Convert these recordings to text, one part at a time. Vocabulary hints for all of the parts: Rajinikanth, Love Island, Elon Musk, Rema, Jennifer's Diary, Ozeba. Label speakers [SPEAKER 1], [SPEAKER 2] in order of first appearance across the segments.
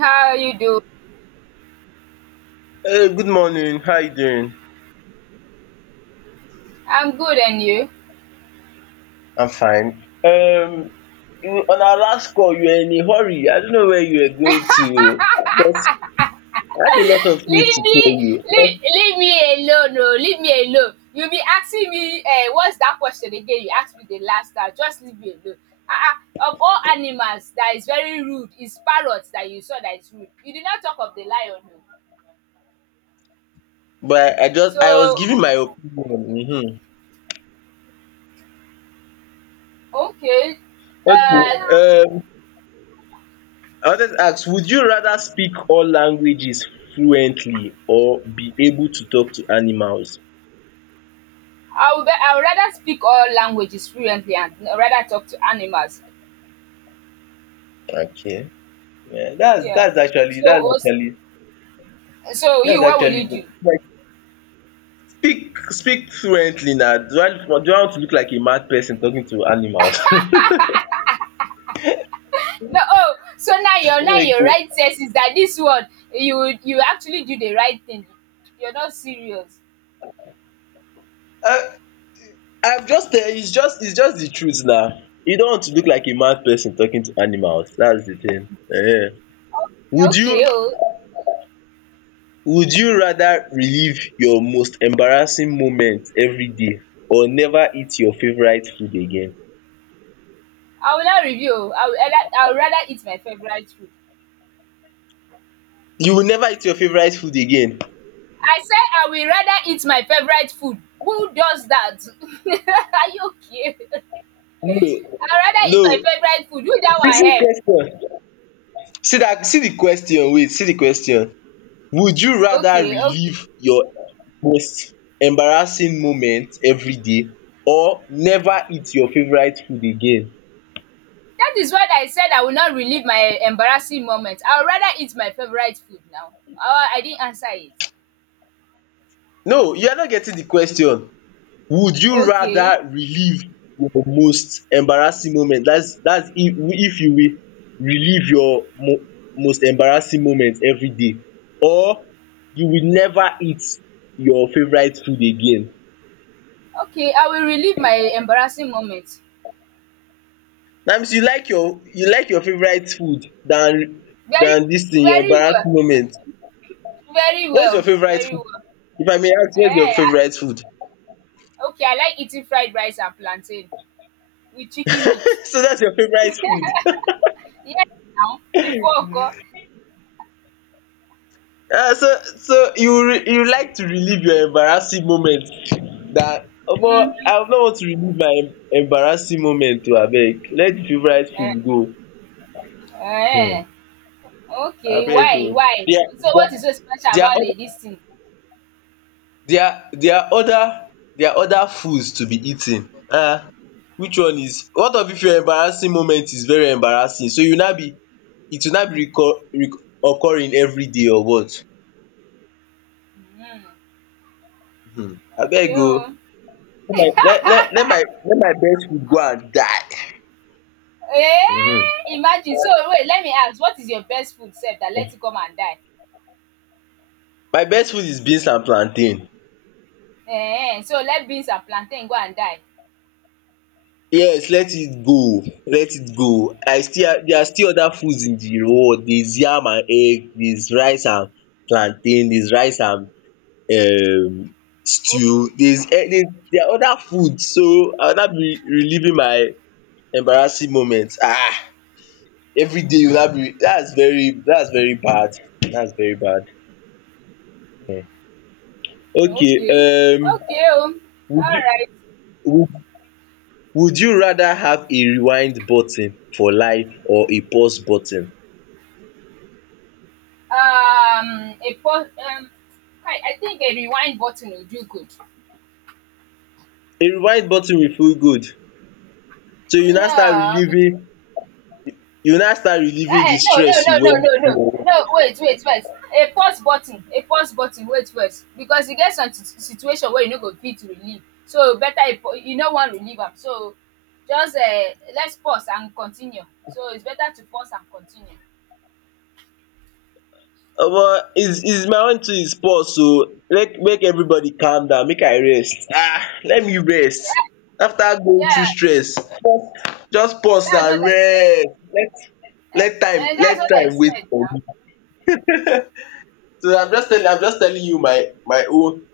[SPEAKER 1] How are you do?
[SPEAKER 2] Hey, good morning. How you doing?
[SPEAKER 1] I'm good and you?
[SPEAKER 2] I'm fine. You- on our last call, you were in a hurry. I don't know where you were going to. Because I had a lot of things
[SPEAKER 1] Leave
[SPEAKER 2] to
[SPEAKER 1] me
[SPEAKER 2] tell you,
[SPEAKER 1] leave me alone, no, leave me alone. You be asking me what's that question again you asked me the last time, just leave me alone. Ah ah of all animals that is very rude is parrot that you saw that is rude. You did not talk of the lion o.
[SPEAKER 2] but I was
[SPEAKER 1] So
[SPEAKER 2] giving my opinion.
[SPEAKER 1] okay
[SPEAKER 2] Okay.
[SPEAKER 1] um
[SPEAKER 2] I wanted to ask: Would you rather speak all languages fluently or be able to talk to animals?
[SPEAKER 1] I would rather speak all languages fluently and rather talk to animals.
[SPEAKER 2] Okay. Yeah, that's
[SPEAKER 1] Yeah.
[SPEAKER 2] that's actually that's
[SPEAKER 1] So
[SPEAKER 2] actually
[SPEAKER 1] so you,
[SPEAKER 2] that's
[SPEAKER 1] what will you
[SPEAKER 2] actually
[SPEAKER 1] do?
[SPEAKER 2] good. Speak fluently now. Do I look- do I want to look like a mad person talking to animals?
[SPEAKER 1] No, oh, so now your right sense is that this one, you actually do the right thing. You're not serious.
[SPEAKER 2] um I'm just tell it's just the truth now. You don't want to look like a mad person talking to animals, that's the thing.
[SPEAKER 1] Oh,
[SPEAKER 2] Would you
[SPEAKER 1] okay, oh,
[SPEAKER 2] would you rather relive your most embarrassing moment everyday or never eat your favourite food again?
[SPEAKER 1] I will not review. Oh, I will rather eat my favorite food.
[SPEAKER 2] You will never eat your favourite food again?
[SPEAKER 1] I said I will rather eat my favorite food. Who does that? Are you okay?
[SPEAKER 2] No,
[SPEAKER 1] I rather eat
[SPEAKER 2] no.
[SPEAKER 1] my favorite food. Who that
[SPEAKER 2] Dis
[SPEAKER 1] one help?
[SPEAKER 2] question see that. See the question wait see the question would you rather
[SPEAKER 1] Okay, okay.
[SPEAKER 2] relive your most embarrassing moment everyday or never eat your favourite food again
[SPEAKER 1] That is what I said. I will not relive my embarrassing moment. I will rather eat my favorite food now. Oh, I didn't answer it.
[SPEAKER 2] no you are not getting the question would you
[SPEAKER 1] Okay.
[SPEAKER 2] rather relive your most embarrassing moment that's if you will relive your most embarrassing moment everyday or you will never eat your favourite food again
[SPEAKER 1] Okay, I will relive my embarrassing moment.
[SPEAKER 2] dat means you like your favourite food
[SPEAKER 1] Very
[SPEAKER 2] than this thing your
[SPEAKER 1] very well,
[SPEAKER 2] embarrassing moment.
[SPEAKER 1] very
[SPEAKER 2] What is your
[SPEAKER 1] well,
[SPEAKER 2] favourite
[SPEAKER 1] very
[SPEAKER 2] food?
[SPEAKER 1] well.
[SPEAKER 2] If I may ask, what is your
[SPEAKER 1] Ehen,
[SPEAKER 2] favourite food?
[SPEAKER 1] I okay, I like eating fried rice and plantain with chicken meat.
[SPEAKER 2] So that's your favourite food.
[SPEAKER 1] Yes now, before nko.
[SPEAKER 2] So you re you like to relieve your embarrassing moment dat omo
[SPEAKER 1] Mhm,
[SPEAKER 2] I no want to relieve my embarrassing moment oo abeg let the favourite food
[SPEAKER 1] eh
[SPEAKER 2] go
[SPEAKER 1] ehen.
[SPEAKER 2] um
[SPEAKER 1] Okay,
[SPEAKER 2] abeg
[SPEAKER 1] why
[SPEAKER 2] oo.
[SPEAKER 1] why?
[SPEAKER 2] There
[SPEAKER 1] So what
[SPEAKER 2] there
[SPEAKER 1] is so special
[SPEAKER 2] there are
[SPEAKER 1] about the
[SPEAKER 2] other
[SPEAKER 1] dis thing?
[SPEAKER 2] dia dia oda dia oda foods to be eating which one is one of if your embarrassing moment is very embarrassing so you now be it will now be recur occurring everyday or what abeg
[SPEAKER 1] Okay
[SPEAKER 2] o
[SPEAKER 1] o.
[SPEAKER 2] let my let my let my best food go and die um
[SPEAKER 1] Eh! Imagine, so wait, let me ask, what is your best food sef dat let it come and die?
[SPEAKER 2] my best food is beans and plantain
[SPEAKER 1] Ehen, so let beans and plantain go and die?
[SPEAKER 2] yes let it go I still dia still oda foods in di world there is yam and egg there is rice and plantain there is rice and um stew.
[SPEAKER 1] Okay.
[SPEAKER 2] There's there are other foods so I will now be reliving my embarrassing moment. Everyday you will now be dats very bad, dats very bad. Okay
[SPEAKER 1] Okay. Okay. Oh.
[SPEAKER 2] would
[SPEAKER 1] All
[SPEAKER 2] you
[SPEAKER 1] right.
[SPEAKER 2] would would you rather have a rewind button for life or a pause button?
[SPEAKER 1] A pause. I think a rewind button would do good.
[SPEAKER 2] A rewind button will feel good so you now start
[SPEAKER 1] Yeah. But,
[SPEAKER 2] reliving you now start reliving
[SPEAKER 1] uh,
[SPEAKER 2] the
[SPEAKER 1] no, no,
[SPEAKER 2] stress you
[SPEAKER 1] no, no,
[SPEAKER 2] went
[SPEAKER 1] no, no.
[SPEAKER 2] through
[SPEAKER 1] no, wait, wait, first. A pause button. A pause button. Wait first. Because you get some situation where you no go fit relieve. So better a you no wan relieve am. So just let's pause and continue. So it's better to pause and continue.
[SPEAKER 2] Omo is my own too is pause oo, make everybody calm down make I rest Ah, let me rest after going
[SPEAKER 1] Yeah,
[SPEAKER 2] through stress just pause
[SPEAKER 1] that's
[SPEAKER 2] and
[SPEAKER 1] what I said.
[SPEAKER 2] rest let
[SPEAKER 1] And,
[SPEAKER 2] let time
[SPEAKER 1] and that's
[SPEAKER 2] let
[SPEAKER 1] what I
[SPEAKER 2] time wait
[SPEAKER 1] said
[SPEAKER 2] for
[SPEAKER 1] now.
[SPEAKER 2] me. So I'm just telling you my my own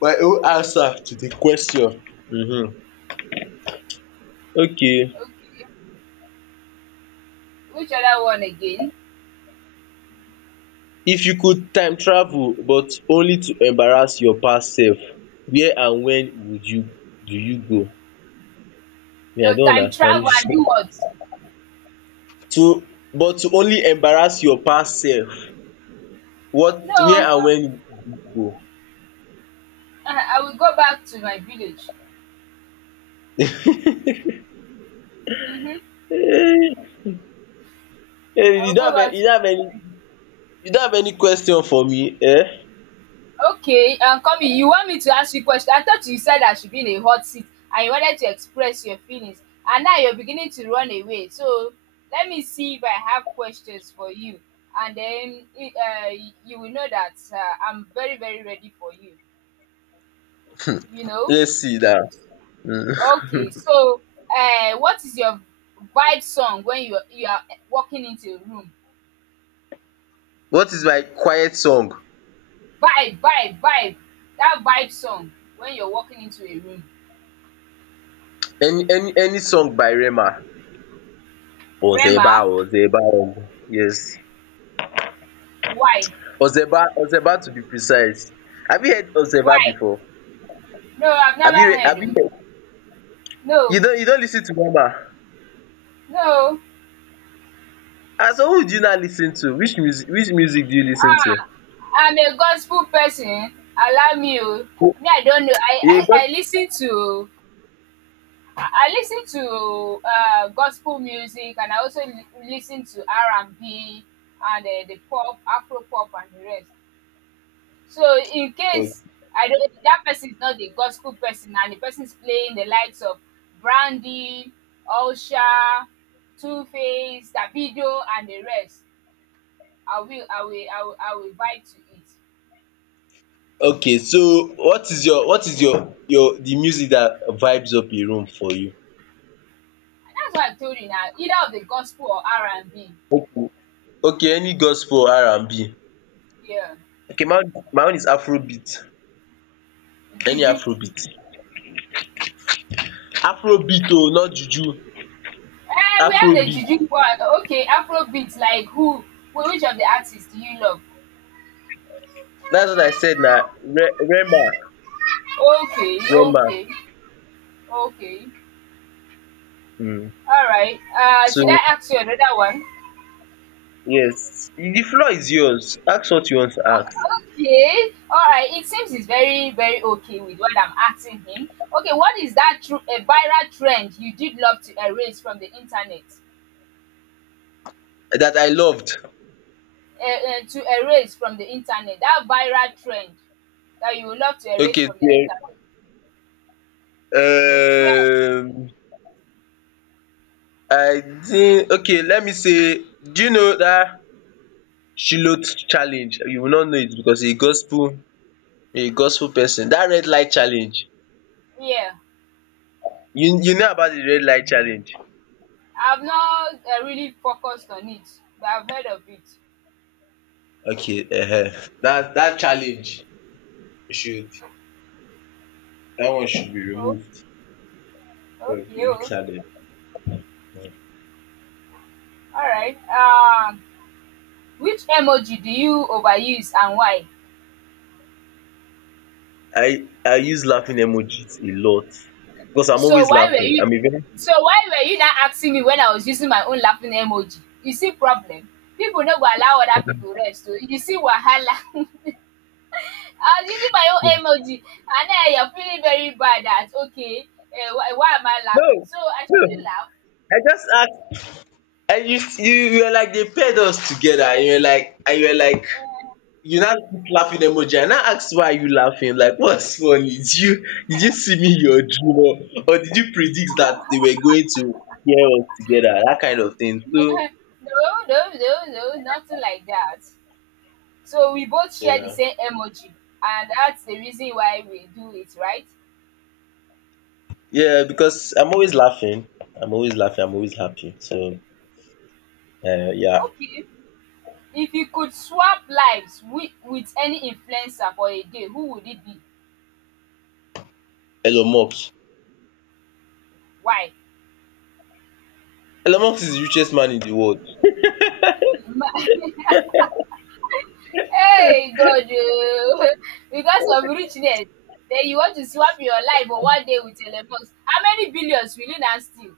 [SPEAKER 2] my own answer to the question um. Okay,
[SPEAKER 1] Okay. Which other one again?
[SPEAKER 2] if you could time travel but only to embarrass your past self, where and when would you do you go? Me I
[SPEAKER 1] Your
[SPEAKER 2] don't
[SPEAKER 1] time
[SPEAKER 2] understand
[SPEAKER 1] travel
[SPEAKER 2] this.
[SPEAKER 1] and do what?
[SPEAKER 2] to but to only embarrass your past self what where
[SPEAKER 1] No,
[SPEAKER 2] and when you go?
[SPEAKER 1] I will go back to my village. Mm-hmm.
[SPEAKER 2] Eh,
[SPEAKER 1] I
[SPEAKER 2] you
[SPEAKER 1] will
[SPEAKER 2] don't
[SPEAKER 1] go
[SPEAKER 2] have any
[SPEAKER 1] back
[SPEAKER 2] you
[SPEAKER 1] to
[SPEAKER 2] don't have any you don't have any question for me eh?
[SPEAKER 1] Okay, Kumi, you want me to ask you a question? I thought you said I should be in a hot seat and you wanted to express your feelings, and now you're beginning to run away. So let me see if I have questions for you, and then you will know that I'm very, very ready for you. You know?
[SPEAKER 2] Let's see now.
[SPEAKER 1] Okay, so what is your vibe song when you are walking into a room?
[SPEAKER 2] What is my quiet song?
[SPEAKER 1] Vibe, vibe, vibe. That vibe song when you're walking into a room.
[SPEAKER 2] Any song by Rema. Ozeba
[SPEAKER 1] Rema,
[SPEAKER 2] Ozeba omo. Yes.
[SPEAKER 1] why,
[SPEAKER 2] Ozeba Ozeba to be precise. Have you heard Ozeba
[SPEAKER 1] why?
[SPEAKER 2] before?
[SPEAKER 1] No, I've never heard
[SPEAKER 2] Have you
[SPEAKER 1] it.
[SPEAKER 2] heard? You
[SPEAKER 1] No,
[SPEAKER 2] don't you don't listen to Rema?
[SPEAKER 1] no.
[SPEAKER 2] Ah, so who do you not listen to? Which music do you listen ten to?
[SPEAKER 1] Ah, I'm a gospel person. Allow me. Oh.
[SPEAKER 2] Who-
[SPEAKER 1] Me, I don't know.
[SPEAKER 2] You
[SPEAKER 1] I I
[SPEAKER 2] got
[SPEAKER 1] listen to I lis to gospel music and I also li lis to R&B and the pop, Afro pop and the rest. So in case I don't that person is not the gospel person and the person is playing the likes of Brandy, Osha, Two Face, Davido and the rest, I will vibe to it.
[SPEAKER 2] Okay, so what is your the music that vibes up a room for you?
[SPEAKER 1] And that's what I told you now. Either of the gospel or R&B.
[SPEAKER 2] Okay, any gospel R&B.
[SPEAKER 1] Yeah.
[SPEAKER 2] Okay, my own is afrobeat, any
[SPEAKER 1] Juju.
[SPEAKER 2] afrobeat. Afrobeat oo not juju,
[SPEAKER 1] Eh, we have the
[SPEAKER 2] afrobeat.
[SPEAKER 1] juju one. Okay, Afrobeat, like who? Which of the artists do you love?
[SPEAKER 2] Dat's what I said na re rema
[SPEAKER 1] Okay,
[SPEAKER 2] rema
[SPEAKER 1] okay, okay.
[SPEAKER 2] um
[SPEAKER 1] All right. Should
[SPEAKER 2] so
[SPEAKER 1] I ask you another one?
[SPEAKER 2] yes, the floor is yours, ask what you want to ask.
[SPEAKER 1] Okay. All right. It seems he's very, very okay with what I'm asking him. Okay, what is that a viral trend you did love to erase from the internet?
[SPEAKER 2] Dat I loved.
[SPEAKER 1] To erase from the internet, that viral trend that you would love to erase
[SPEAKER 2] Okay
[SPEAKER 1] from the
[SPEAKER 2] then,
[SPEAKER 1] internet. The trend,
[SPEAKER 2] um I think okay let me say do you know dat Shiloth challenge you will not know it because a gospel person. That red light challenge
[SPEAKER 1] yeah.
[SPEAKER 2] you you know about the red light challenge?
[SPEAKER 1] I've not really focused on it, but I've heard of it.
[SPEAKER 2] Okay that challenge should that one should be
[SPEAKER 1] Oh,
[SPEAKER 2] removed from
[SPEAKER 1] okay.
[SPEAKER 2] the
[SPEAKER 1] Oh,
[SPEAKER 2] challenge.
[SPEAKER 1] all right. Which emoji do you overuse and why?
[SPEAKER 2] I use laughing emojis a lot because I'm
[SPEAKER 1] So
[SPEAKER 2] always
[SPEAKER 1] why were
[SPEAKER 2] laughing.
[SPEAKER 1] you?
[SPEAKER 2] I'm a very
[SPEAKER 1] So why were you not asking me when I was using my own laughing emoji? You see problem. People no go allow other people rest. So you see wahala. I was using my own emoji, and then you're feeling very bad. That okay, why am I
[SPEAKER 2] No,
[SPEAKER 1] laughing? So I
[SPEAKER 2] no
[SPEAKER 1] shouldn't laugh.
[SPEAKER 2] I just ask and you were like they paired us together and you were like and you were like. You now put laughing emoji. I now ask why are you laughing? Like what's funny? Did you see me in your dream, or did you predict that they were going to hear us together? That kind of thing.
[SPEAKER 1] no,
[SPEAKER 2] So
[SPEAKER 1] no, no, no, no, nothing like that. So we both
[SPEAKER 2] you
[SPEAKER 1] share the
[SPEAKER 2] know.
[SPEAKER 1] same emoji, and that's the reason why we do it, right?
[SPEAKER 2] Yeah, because I'm always laughing. I'm always laughing. I'm always happy. So yeah.
[SPEAKER 1] Okay. If you could swap lives with any influencer for a day, who would it be?
[SPEAKER 2] Elon Musk.
[SPEAKER 1] Why?
[SPEAKER 2] Elon Musk is the richest man in the world.
[SPEAKER 1] Ma- hey, God, oh. Because of richness, then you want to swap your life for one day with Elon Musk. How many billions will you now steal?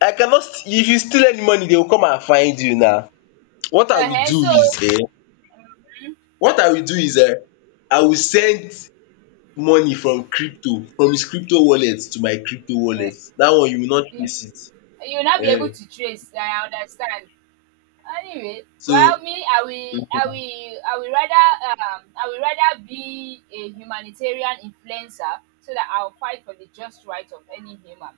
[SPEAKER 2] I cannot st- if you steal any money, they will come and find you now. What I will
[SPEAKER 1] Uh-huh,
[SPEAKER 2] do
[SPEAKER 1] so
[SPEAKER 2] is eh, what I will do is eh, I will send money from crypto from his crypto wallet to my crypto wallet
[SPEAKER 1] uh,
[SPEAKER 2] dat one you will not trace
[SPEAKER 1] you
[SPEAKER 2] it
[SPEAKER 1] will not be able to trace. I understand. Anyway, well
[SPEAKER 2] so
[SPEAKER 1] me I will rather I will rather be a humanitarian influencer so that I'll fight for the just right of any human.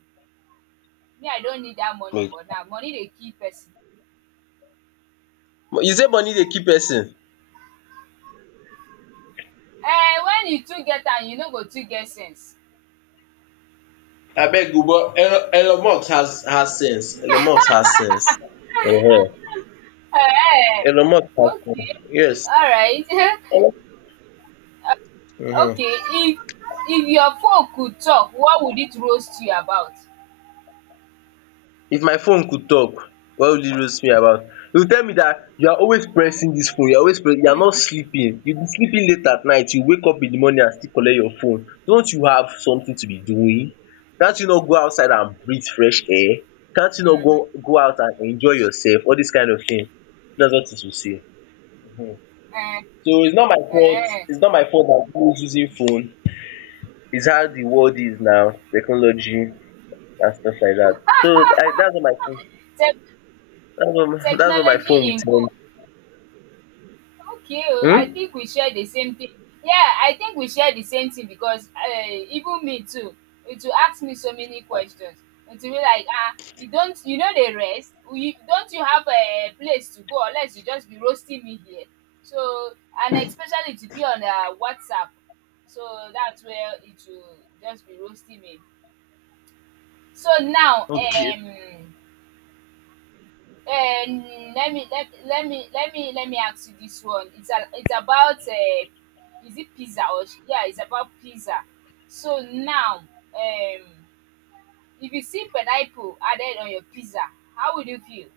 [SPEAKER 1] Me I don't need that money for now, money dey kill person.
[SPEAKER 2] you say money dey kill person?
[SPEAKER 1] Eh, when you too get am you no go too get sense.
[SPEAKER 2] Abeg o but Elon Elon Musk has sense, Elon Musk has sense um
[SPEAKER 1] um
[SPEAKER 2] Elon Musk has sense
[SPEAKER 1] Okay,
[SPEAKER 2] yes
[SPEAKER 1] alright.
[SPEAKER 2] um
[SPEAKER 1] Okay, if your phone could talk, what would it roast you about?
[SPEAKER 2] if my phone could talk, what would it roast me about e go tell me that you are always pressing this phone you are always pressing. You are not sleeping you be sleeping late at night you wake up in the morning and still collect your phone don't you have something to be doing can't you not go outside and breathe fresh air can't you not go out and enjoy yourself all this kind of thing That's what it will say um
[SPEAKER 1] Eh,
[SPEAKER 2] so its not my fault
[SPEAKER 1] eh.
[SPEAKER 2] its not my fault that am always using phone its how the world is now technology and stuff like that. So I, that's not my fault.
[SPEAKER 1] Tech
[SPEAKER 2] That's what my
[SPEAKER 1] technology
[SPEAKER 2] phone will
[SPEAKER 1] in
[SPEAKER 2] tell me.
[SPEAKER 1] book. Okay oh, I
[SPEAKER 2] Hmm?
[SPEAKER 1] think we share the same thing. Yeah, I think we share the same thing because even me too, it will ask me so many questions. It will be like ah you don't you know the rest? You don't you have a place to go unless you just be roasting me here. So and especially to be on WhatsApp. So that's where it will just be roasting me. So now
[SPEAKER 2] Okay.
[SPEAKER 1] Um, let me let me ask you this one. It's a, it's about is it pizza or yeah, it's about pizza. So now, um, if you see pineapple added on your pizza, how would you feel?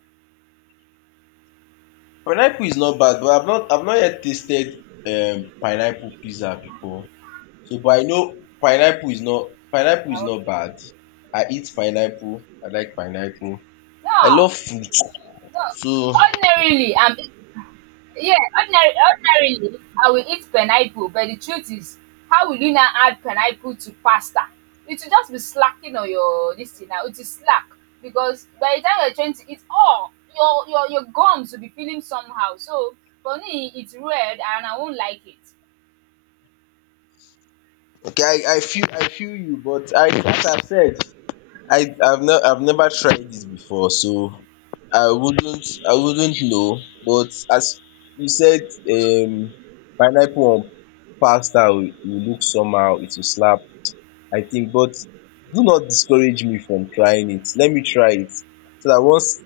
[SPEAKER 2] Pineapple is not bad, but I've not yet tasted pineapple pizza before. So but I know pineapple is not bad.
[SPEAKER 1] Okay.
[SPEAKER 2] I eat pineapple. I like pineapple. I
[SPEAKER 1] No,
[SPEAKER 2] love fruit.
[SPEAKER 1] no.
[SPEAKER 2] So
[SPEAKER 1] Ordinarily, I'm Yeah, ordinarily, I will eat pineapple, but the truth is, how will you now add pineapple to pasta? It will just be slacking on your this thing now. It is slack because by the time you're trying to eat, oh, your gums will be feeling somehow. So for me, it's red and I won't like it.
[SPEAKER 2] okay, I, I feel you, but I as I've said I I've ne I've never tried it before so I wouldn't know but as you said pineapple on pasta will look somehow, it will slap I think but do not discourage me from trying it, let me try it so dat once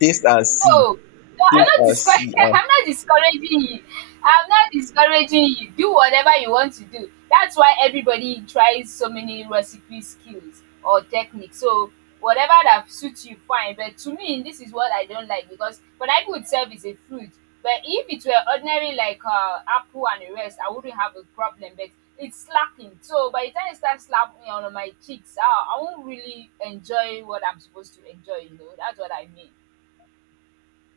[SPEAKER 2] taste and see,
[SPEAKER 1] No, no, I'm
[SPEAKER 2] taste
[SPEAKER 1] not
[SPEAKER 2] and see
[SPEAKER 1] discouraging.
[SPEAKER 2] and
[SPEAKER 1] I'm not discouraging you. I'm not discouraging you. Do whatever you want to do. That's why everybody tries so many recipe skills or techniques. So whatever that suits you, fine. But to me, this is what I don't like because pineapple itself is a fruit. But if it were ordinary like apple and the rest, I wouldn't have a problem. But it's slacking. So by the time it starts slapping me on my cheeks, I won't really enjoy what I'm supposed to enjoy. You know, that's what I mean.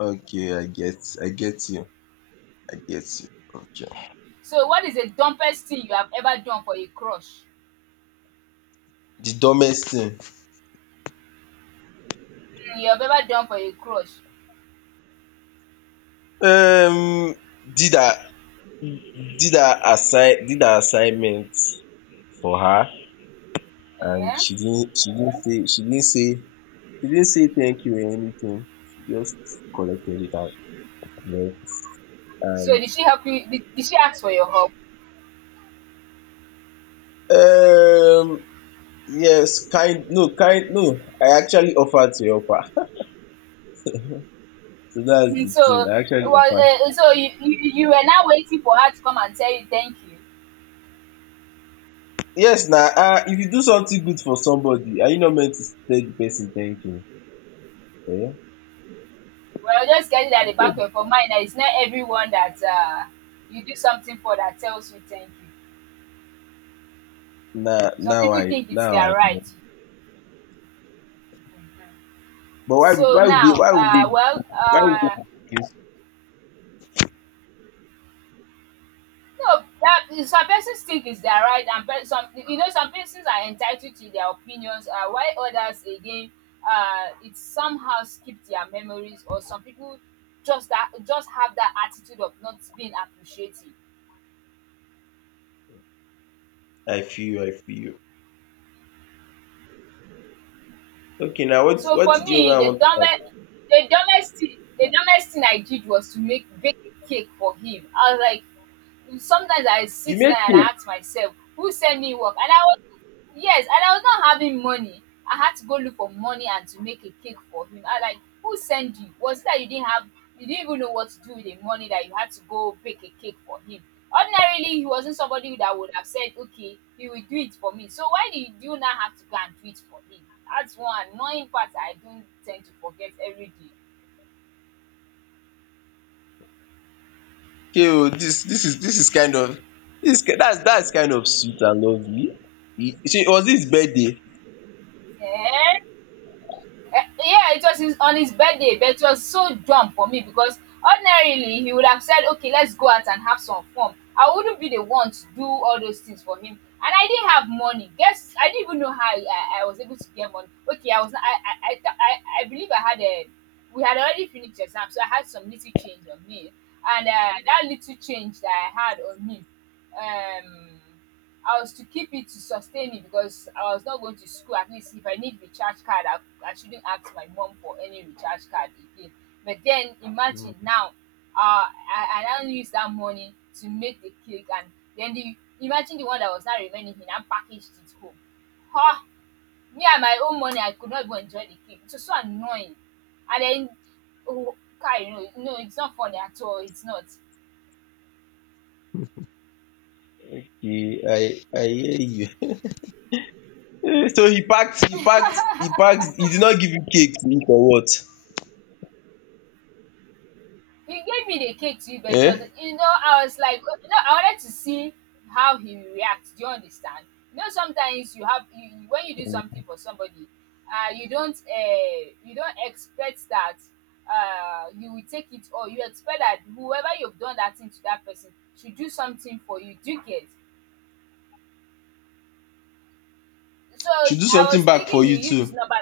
[SPEAKER 2] okay I get you I get you okay.
[SPEAKER 1] So what is the dumbest thing you have ever done for a crush?
[SPEAKER 2] De dumbest thing
[SPEAKER 1] You have ever done for a crush?
[SPEAKER 2] um did I did her assignment for her and
[SPEAKER 1] Eh?
[SPEAKER 2] she didn't say she didn't say thank you or anything she just collected it and left
[SPEAKER 1] So
[SPEAKER 2] and
[SPEAKER 1] did she help you? Did she ask for your help?
[SPEAKER 2] um yes kind no I actually offered to help her so that's
[SPEAKER 1] Mhm.
[SPEAKER 2] the thing
[SPEAKER 1] So
[SPEAKER 2] I actually
[SPEAKER 1] well,
[SPEAKER 2] offered
[SPEAKER 1] so you, you were now waiting for her to come and tell you thank you.
[SPEAKER 2] yes Now, if you do something good for somebody are you not meant to tell the person thank you eh
[SPEAKER 1] Well, just get it at the back of your mind that it's not everyone that you do something for that tells you thank you.
[SPEAKER 2] Now,
[SPEAKER 1] Some
[SPEAKER 2] now
[SPEAKER 1] people
[SPEAKER 2] I
[SPEAKER 1] think it's
[SPEAKER 2] now
[SPEAKER 1] their
[SPEAKER 2] I
[SPEAKER 1] right.
[SPEAKER 2] know but why would
[SPEAKER 1] So
[SPEAKER 2] why would they
[SPEAKER 1] now,
[SPEAKER 2] why would they Why you dey accuse
[SPEAKER 1] no, that some persons think is their right and pe some, you know, some persons are entitled to their opinions, while others again, it somehow skip their memories or some people just have that attitude of not being appreciative.
[SPEAKER 2] I feel you. Okay now what
[SPEAKER 1] So
[SPEAKER 2] what
[SPEAKER 1] for
[SPEAKER 2] did you
[SPEAKER 1] me,
[SPEAKER 2] now
[SPEAKER 1] the
[SPEAKER 2] want to
[SPEAKER 1] dumbest
[SPEAKER 2] ask?
[SPEAKER 1] the dumbest thing the dumbest thing I did was to make bake a cake for him. I was like, sometimes I
[SPEAKER 2] You
[SPEAKER 1] sit
[SPEAKER 2] made
[SPEAKER 1] down and
[SPEAKER 2] cake.
[SPEAKER 1] I ask myself, who sent me work? And I was yes, and I was not having money. I had to go look for money and to make a cake for him. I like, who sent you? Was it that you didn't have, you didn't even know what to do with the money that you had to go bake a cake for him? Ordinarily, he wasn't somebody that would have said, okay, he will do it for me. So why did you do, you now have to go and do it for him? That's one annoying part I don't tend to forget every day.
[SPEAKER 2] Okay o, this dis is this is kind of dis that's kind of sweet and lovely. E shey was his birthday?
[SPEAKER 1] Eh? Eh, yeah, it was his, on his birthday, but it was so dumb for me because ordinarily he would have said, "Okay, let's go out and have some fun." I wouldn't be the one to do all those things for him, and I didn't have money. Guess I didn't even know how I was able to get money. Okay, I was not- I believe I had a we had already finished exam, so I had some little change on me, and that little change that I had on me, um I was to keep it to sustain me because I was not going to school. At least if I need recharge card, I shouldn't ask my mom for any recharge card again. But then imagine now, I now use that money to make the cake, and then the imagine the one that was not remaining, he now packaged it home. Huh? Me and my own money, I could not even enjoy the cake. It was so annoying. And then, oh, Kai, no, it's not funny at all. It's not.
[SPEAKER 2] Okay, I hear you. So he packed he did not give you cake to eat or what?
[SPEAKER 1] He gave me the cake too, but it was
[SPEAKER 2] um
[SPEAKER 1] you know, I was like okay, I wanted to see how he reacts. Do you understand? You know, sometimes you have you you when you do something for somebody, you don't expect that you will take it or you expect that whoever you've done that thing to that person should do something for you, do you get? So,
[SPEAKER 2] Should do
[SPEAKER 1] I was
[SPEAKER 2] something back
[SPEAKER 1] thinking
[SPEAKER 2] for
[SPEAKER 1] he will
[SPEAKER 2] you
[SPEAKER 1] use his
[SPEAKER 2] too.
[SPEAKER 1] number.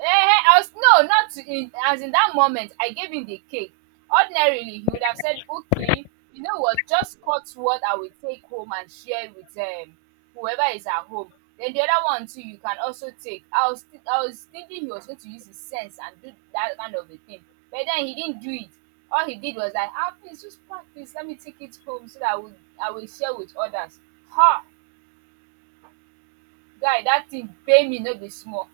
[SPEAKER 1] Ehen, I was no, not to in as in that moment I gave him the cake. Ordinarily he would have said, "Okay, you know what, just cut what I will take home and share with whoever is at home. Then the other one too you can also take." I was thinking he was going to use his sense and do that kind of a thing, but then he didn't do it. All he did was like, "Ah, please just pack this, let me take it home so that I will share with others." Ha! Guy, that thing pay me no be small.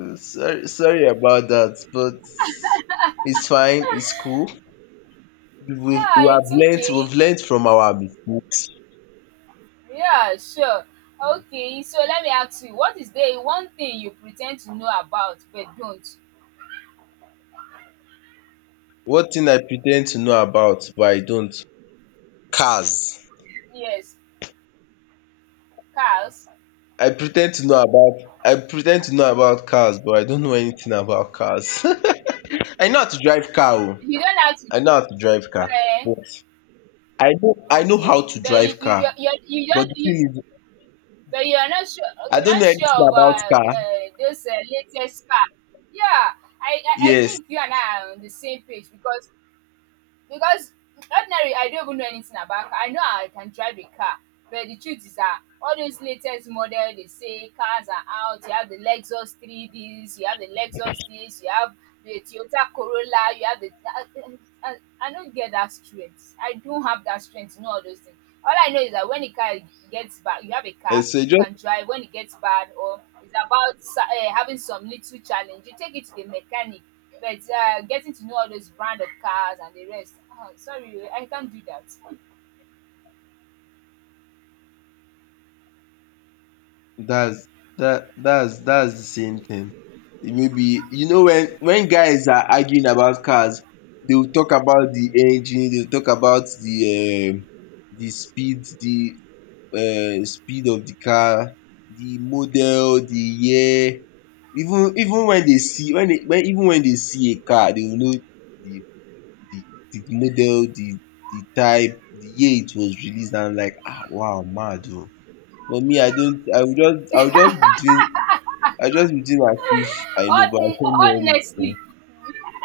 [SPEAKER 2] Sorry about that, but it's fine, it's cool.
[SPEAKER 1] Yeah,
[SPEAKER 2] We have
[SPEAKER 1] it's
[SPEAKER 2] learnt,
[SPEAKER 1] okay.
[SPEAKER 2] we've learnt from our mistakes.
[SPEAKER 1] Yeah, sure. Okay, so let me ask you, what is the one thing you pretend to know about but don't?
[SPEAKER 2] What thing I pretend to know about, but I don't. Cars.
[SPEAKER 1] Yes, cars.
[SPEAKER 2] I pretend to know about cars, but I don't know anything about cars. I know how to drive car Oh.
[SPEAKER 1] You don't have to.
[SPEAKER 2] I know how to drive car.
[SPEAKER 1] Eh,
[SPEAKER 2] But I know how
[SPEAKER 1] okay,
[SPEAKER 2] to
[SPEAKER 1] but you
[SPEAKER 2] drive
[SPEAKER 1] you
[SPEAKER 2] car.
[SPEAKER 1] you you you
[SPEAKER 2] But
[SPEAKER 1] don't.
[SPEAKER 2] the thing is,
[SPEAKER 1] But you're not sure.
[SPEAKER 2] I
[SPEAKER 1] You're
[SPEAKER 2] don't
[SPEAKER 1] not
[SPEAKER 2] know
[SPEAKER 1] sure
[SPEAKER 2] anything about
[SPEAKER 1] about
[SPEAKER 2] car.
[SPEAKER 1] those latest car. Yeah, I
[SPEAKER 2] Yes.
[SPEAKER 1] think you and I are on the same page because ordinary I don't even know anything about car, I know I can drive a car, but the truth is that all those latest model they say cars are out, you have the lexus 3ds, you have the lexus this, you have the toyota corolla you have the I, I don't get that strength, I don't have that strength to know all those things. All I know is that when the car gets bad, you have a
[SPEAKER 2] And
[SPEAKER 1] car
[SPEAKER 2] so it
[SPEAKER 1] you
[SPEAKER 2] just
[SPEAKER 1] can drive, when it gets bad or it's about having some little challenge, you take it to the mechanic. But getting to know all those brand of cars and the rest, ah, sorry, I can't do that.
[SPEAKER 2] That's that's that's the same thing. Maybe you know when guys are arguing about cars, they will talk about the engine, they will talk about the speed of the car, the model, the year. Even even when they see when they when even when they see a car, they will know the the the model, the type, the year it was released. And I'm like, ah, wow, mad oh. For me I don't I will just be doing I will just be doing as if I know but I don't know
[SPEAKER 1] Honestly
[SPEAKER 2] anything.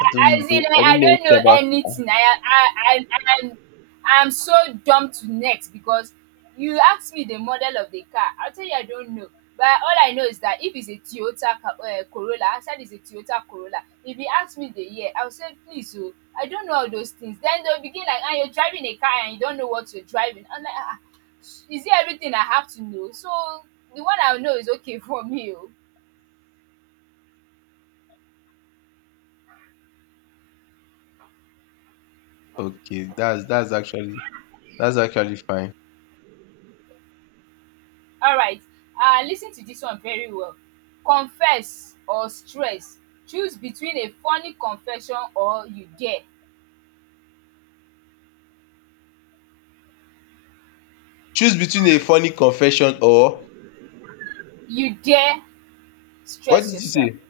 [SPEAKER 2] I don't
[SPEAKER 1] I, as in
[SPEAKER 2] know I don't
[SPEAKER 1] I
[SPEAKER 2] know
[SPEAKER 1] don't know
[SPEAKER 2] anything about car.
[SPEAKER 1] anything. I Am I'm so dumb to next because you ask me the model of the car, I tell you I don't know. But all I know is that if it's a corolla, answer is a toyota corolla. If you ask me the year, I will say please oh, I don't know all those things. Then they will begin like, ah, you're driving a car and you don't know what you're driving, I'm like, ah, is it everything I have to know? So the one I know is okay for me oh.
[SPEAKER 2] Okay, that's actually that's actually fine.
[SPEAKER 1] All right. Listen to this one very well. Confess or stress. Choose between a funny confession or you dare.
[SPEAKER 2] Choose between a funny confession or
[SPEAKER 1] You dare
[SPEAKER 2] what
[SPEAKER 1] stress
[SPEAKER 2] did you
[SPEAKER 1] yourself.
[SPEAKER 2] say?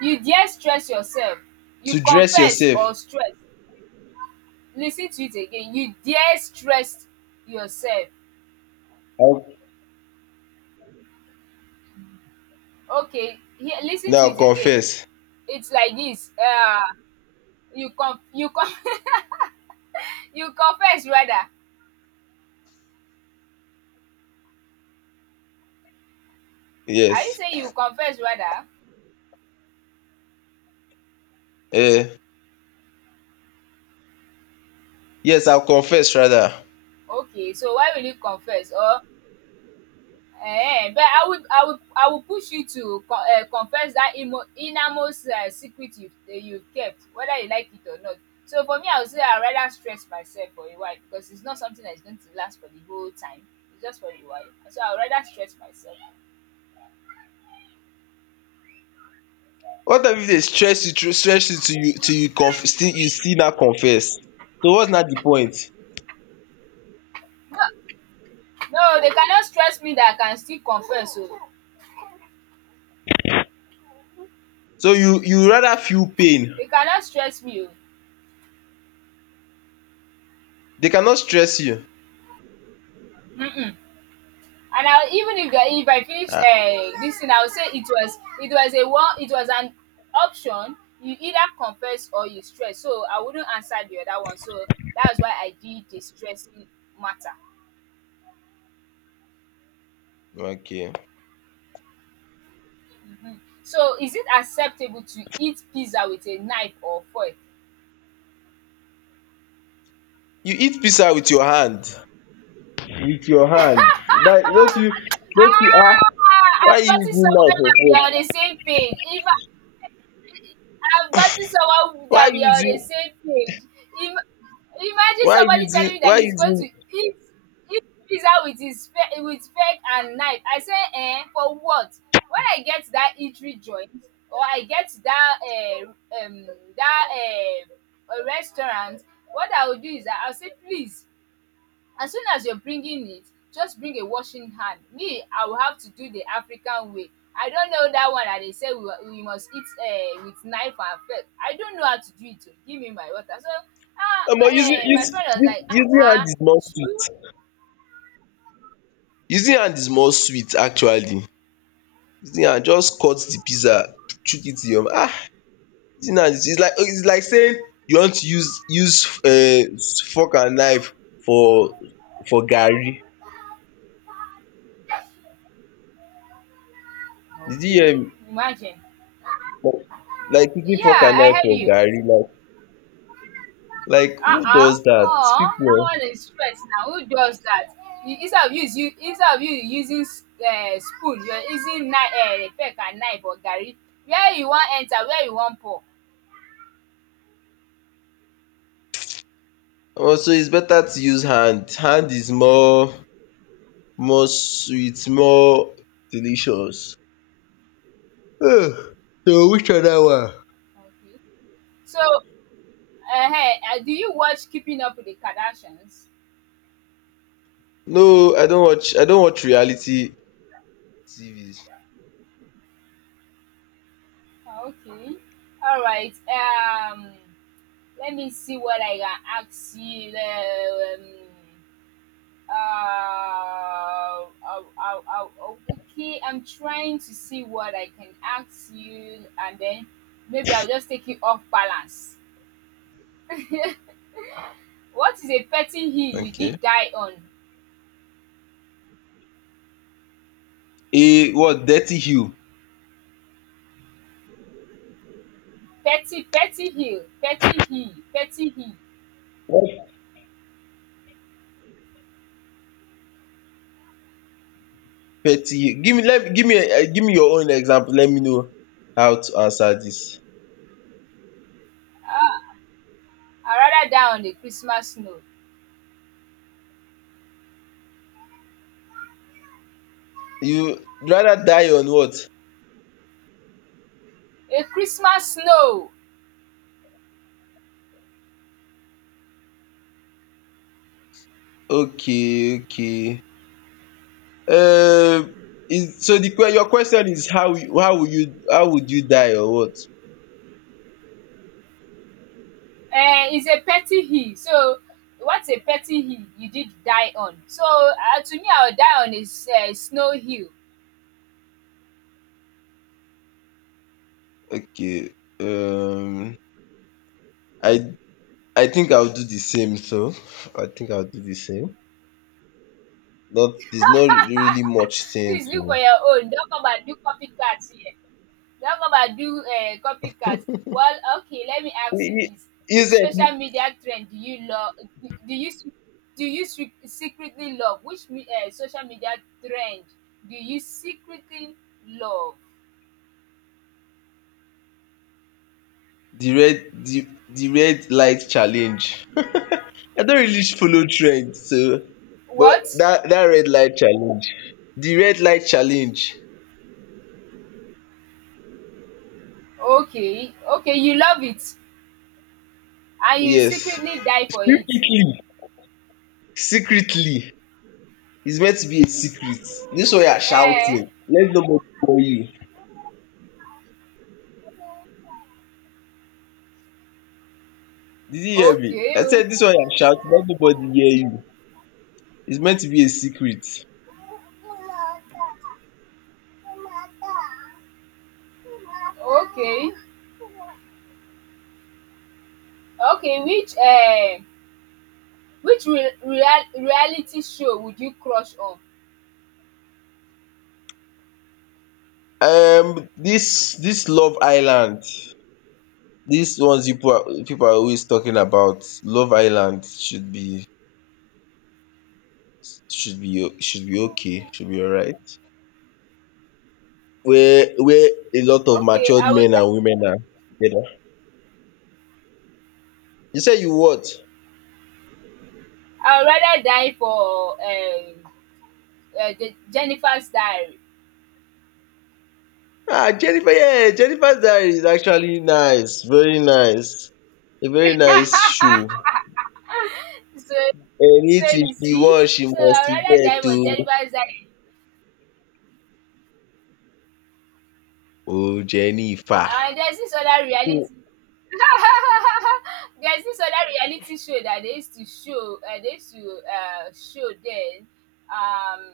[SPEAKER 1] You dare stress yourself. You
[SPEAKER 2] To dress
[SPEAKER 1] confess
[SPEAKER 2] yourself.
[SPEAKER 1] or stress. Listen to it again. You dare stress yourself.
[SPEAKER 2] I'll
[SPEAKER 1] Okay. Here, listen to
[SPEAKER 2] now
[SPEAKER 1] it again.
[SPEAKER 2] confess.
[SPEAKER 1] It's like this. You con you confess rather. Are you
[SPEAKER 2] Yes.
[SPEAKER 1] saying you confess rather?
[SPEAKER 2] Eh, yes, I'll confess rather.
[SPEAKER 1] Okay. So why will you confess or Eh, but I will push you to confess that innermost secret you you kept, whether you like it or not. So for me, I would say I rather stress myself for a while because it's not something that is going to last for the whole time. It's just for a while. So I would rather stress myself.
[SPEAKER 2] What if they stress you through stress you till you till you still now confess? So what's now the point?
[SPEAKER 1] No, they cannot stress me that I can still confess. So
[SPEAKER 2] So you rather feel pain
[SPEAKER 1] they cannot stress me.
[SPEAKER 2] They cannot stress you.
[SPEAKER 1] Oh. And I even if the, if I finish
[SPEAKER 2] Ah,
[SPEAKER 1] this thing, I would say it was a one, it was an option. You either confess or you stress. So I wouldn't answer the other one. So that's why I did the stressing matter.
[SPEAKER 2] okay.
[SPEAKER 1] Mhm. So is it acceptable to eat pizza with a knife or fork?
[SPEAKER 2] You eat pizza with your hand. With your hand. That don't you ah
[SPEAKER 1] Ah,
[SPEAKER 2] why you
[SPEAKER 1] I've gotten
[SPEAKER 2] using
[SPEAKER 1] someone
[SPEAKER 2] knife for
[SPEAKER 1] that we are on the
[SPEAKER 2] food?
[SPEAKER 1] same page. If I, I've gotten someone
[SPEAKER 2] Why
[SPEAKER 1] that we are on the
[SPEAKER 2] using
[SPEAKER 1] same page. If Imagine
[SPEAKER 2] why
[SPEAKER 1] somebody telling
[SPEAKER 2] using
[SPEAKER 1] me that
[SPEAKER 2] why
[SPEAKER 1] he's going to
[SPEAKER 2] using
[SPEAKER 1] eat pizza with his fe with fork and knife. I say for what? When I get to that eatery joint or I get to that um that restaurant, what I will do is that I'll say please. As soon as you're bringing it, just bring a washing hand. Me, I will have to do the African way. I don't know that one that they say we must eat with knife and fork. I don't know how to do it. Oh. Give me my water. So, ah,
[SPEAKER 2] Omo using
[SPEAKER 1] my
[SPEAKER 2] use
[SPEAKER 1] friend was
[SPEAKER 2] use
[SPEAKER 1] like,
[SPEAKER 2] using hand
[SPEAKER 1] ah,
[SPEAKER 2] is more sweet.
[SPEAKER 1] chew?
[SPEAKER 2] Using hand is more sweet actually. Using hand just cut the pizza chook it in your mouth. Ah using hand is is like saying you want to use fork and knife for for garri. Did you
[SPEAKER 1] Okay,
[SPEAKER 2] hear me?
[SPEAKER 1] imagine.
[SPEAKER 2] Like like using fork
[SPEAKER 1] Yeah,
[SPEAKER 2] and
[SPEAKER 1] I
[SPEAKER 2] knife
[SPEAKER 1] heard
[SPEAKER 2] for
[SPEAKER 1] you.
[SPEAKER 2] garri, like
[SPEAKER 1] Ah
[SPEAKER 2] who
[SPEAKER 1] ah,
[SPEAKER 2] does that?
[SPEAKER 1] omo dat
[SPEAKER 2] People. Eh.
[SPEAKER 1] one is stress na, who does dat? You instead of you is instead of you using spoon, you are using fork and knife for garri, where you wan pour.
[SPEAKER 2] Also, it's better to use hand. Hand is more more sweet, more delicious. Ugh. So which other one?
[SPEAKER 1] Okay. So um do you watch Keeping Up with the Kardashians?
[SPEAKER 2] No, I don't watch. I don't watch reality TVs.
[SPEAKER 1] Okay, alright, let me see what I can ask you uh, uh, I, uh, okay, I'm trying to see what I can ask you, and then maybe I'll just take it off balance. What is a petty hill you
[SPEAKER 2] Okay.
[SPEAKER 1] did die on?
[SPEAKER 2] A what? Dirty Hugh.
[SPEAKER 1] Petty hill.
[SPEAKER 2] What? Petty. Hugh. Give me. Let give me. Give me your own example. Let me know how to answer this.
[SPEAKER 1] I rather die on a Christmas snow.
[SPEAKER 2] You rather die on what?
[SPEAKER 1] A Christmas snow
[SPEAKER 2] Okay. Okay. Uh, is so the que your question is how you how would you how would you die or what?
[SPEAKER 1] is a petty hill. So, what's a petty hill you did die on? So, to me, I'll die on a snow hill.
[SPEAKER 2] Okay. Um, I I think I'll do the same. So I think I'll do the same. Not there's not really much saying
[SPEAKER 1] Please look for
[SPEAKER 2] to.
[SPEAKER 1] your own. Don't come and do copycats here. Don't come and do copycats. Well, okay, let me ask you
[SPEAKER 2] I-
[SPEAKER 1] this. Which
[SPEAKER 2] Is it
[SPEAKER 1] social media trend do you love? Do you s- do you secretly love? Which social media trend do you secretly love?
[SPEAKER 2] the red light challenge? I don't really follow trend. So, but
[SPEAKER 1] What?
[SPEAKER 2] that red light challenge, the red light challenge.
[SPEAKER 1] Okay, okay, you love it and you
[SPEAKER 2] Yes,
[SPEAKER 1] secretly die for it.
[SPEAKER 2] secretly, secretly It's meant to be a secret. This one you are
[SPEAKER 1] Eh?
[SPEAKER 2] shouting, let nobody hear you. Did you hear me?
[SPEAKER 1] Okay.
[SPEAKER 2] I
[SPEAKER 1] Oh.
[SPEAKER 2] said this one you are shouting, let nobody hear you. It's meant to be a secret.
[SPEAKER 1] Okay. Okay, which re real reality show would you crush on?
[SPEAKER 2] This Love Island, these ones you people are always talking about, Love Island should be should be should be okay, should be alright. Where a lot of
[SPEAKER 1] Okay,
[SPEAKER 2] matured men and women are together. You said you what?
[SPEAKER 1] I would rather die for Je Jennifer's Diary.
[SPEAKER 2] Ah, Jennifer, yeah, Jennifer's Diary is actually nice, very nice. A very nice show.
[SPEAKER 1] So, so
[SPEAKER 2] Anything
[SPEAKER 1] you
[SPEAKER 2] she
[SPEAKER 1] see,
[SPEAKER 2] wants, she
[SPEAKER 1] so I
[SPEAKER 2] must
[SPEAKER 1] would rather die
[SPEAKER 2] get
[SPEAKER 1] for
[SPEAKER 2] o.
[SPEAKER 1] Jennifer's Diary,
[SPEAKER 2] Oh, Jennifer.
[SPEAKER 1] and there's this other reality there's this other reality show that they used to show they used to show then um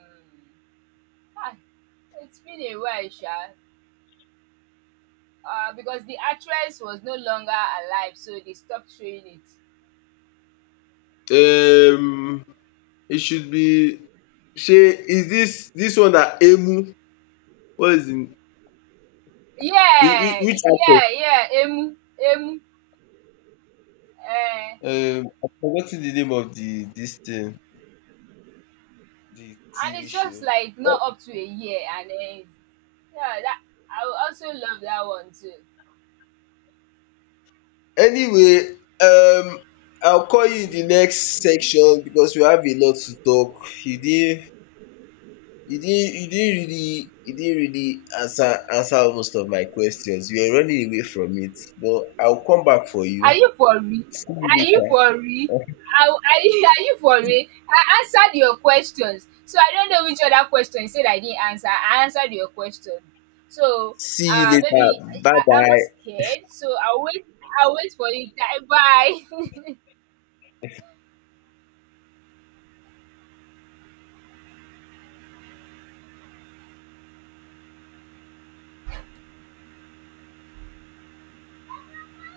[SPEAKER 1] ah it's been a while sha. Uh, because the actress was no longer alive, so they stopped showing it.
[SPEAKER 2] Um, it should be. She is this one that Emu. What is in
[SPEAKER 1] Yeah,
[SPEAKER 2] which actor?
[SPEAKER 1] Emu, Emu. Uh,
[SPEAKER 2] I've forgotten the name of the this thing, the
[SPEAKER 1] and
[SPEAKER 2] TV
[SPEAKER 1] it's just
[SPEAKER 2] show.
[SPEAKER 1] like not up to a year, and then yeah, that I would also love that one too.
[SPEAKER 2] Anyway, um I'll call you in the next section because we have a lot to talk. You didn't you didn't you didn't really answer answer most of my questions. You were running away from it, but I'll come back for
[SPEAKER 1] Are
[SPEAKER 2] you.
[SPEAKER 1] you for real?
[SPEAKER 2] See you
[SPEAKER 1] Are you
[SPEAKER 2] later.
[SPEAKER 1] for real? Are you for real? I answered your questions. So I don't know which other question you said I didn't answer. I answered your question. So
[SPEAKER 2] See you later.
[SPEAKER 1] maybe
[SPEAKER 2] Bye
[SPEAKER 1] I'm not
[SPEAKER 2] bye.
[SPEAKER 1] scared. So I'll wait for you. Bye.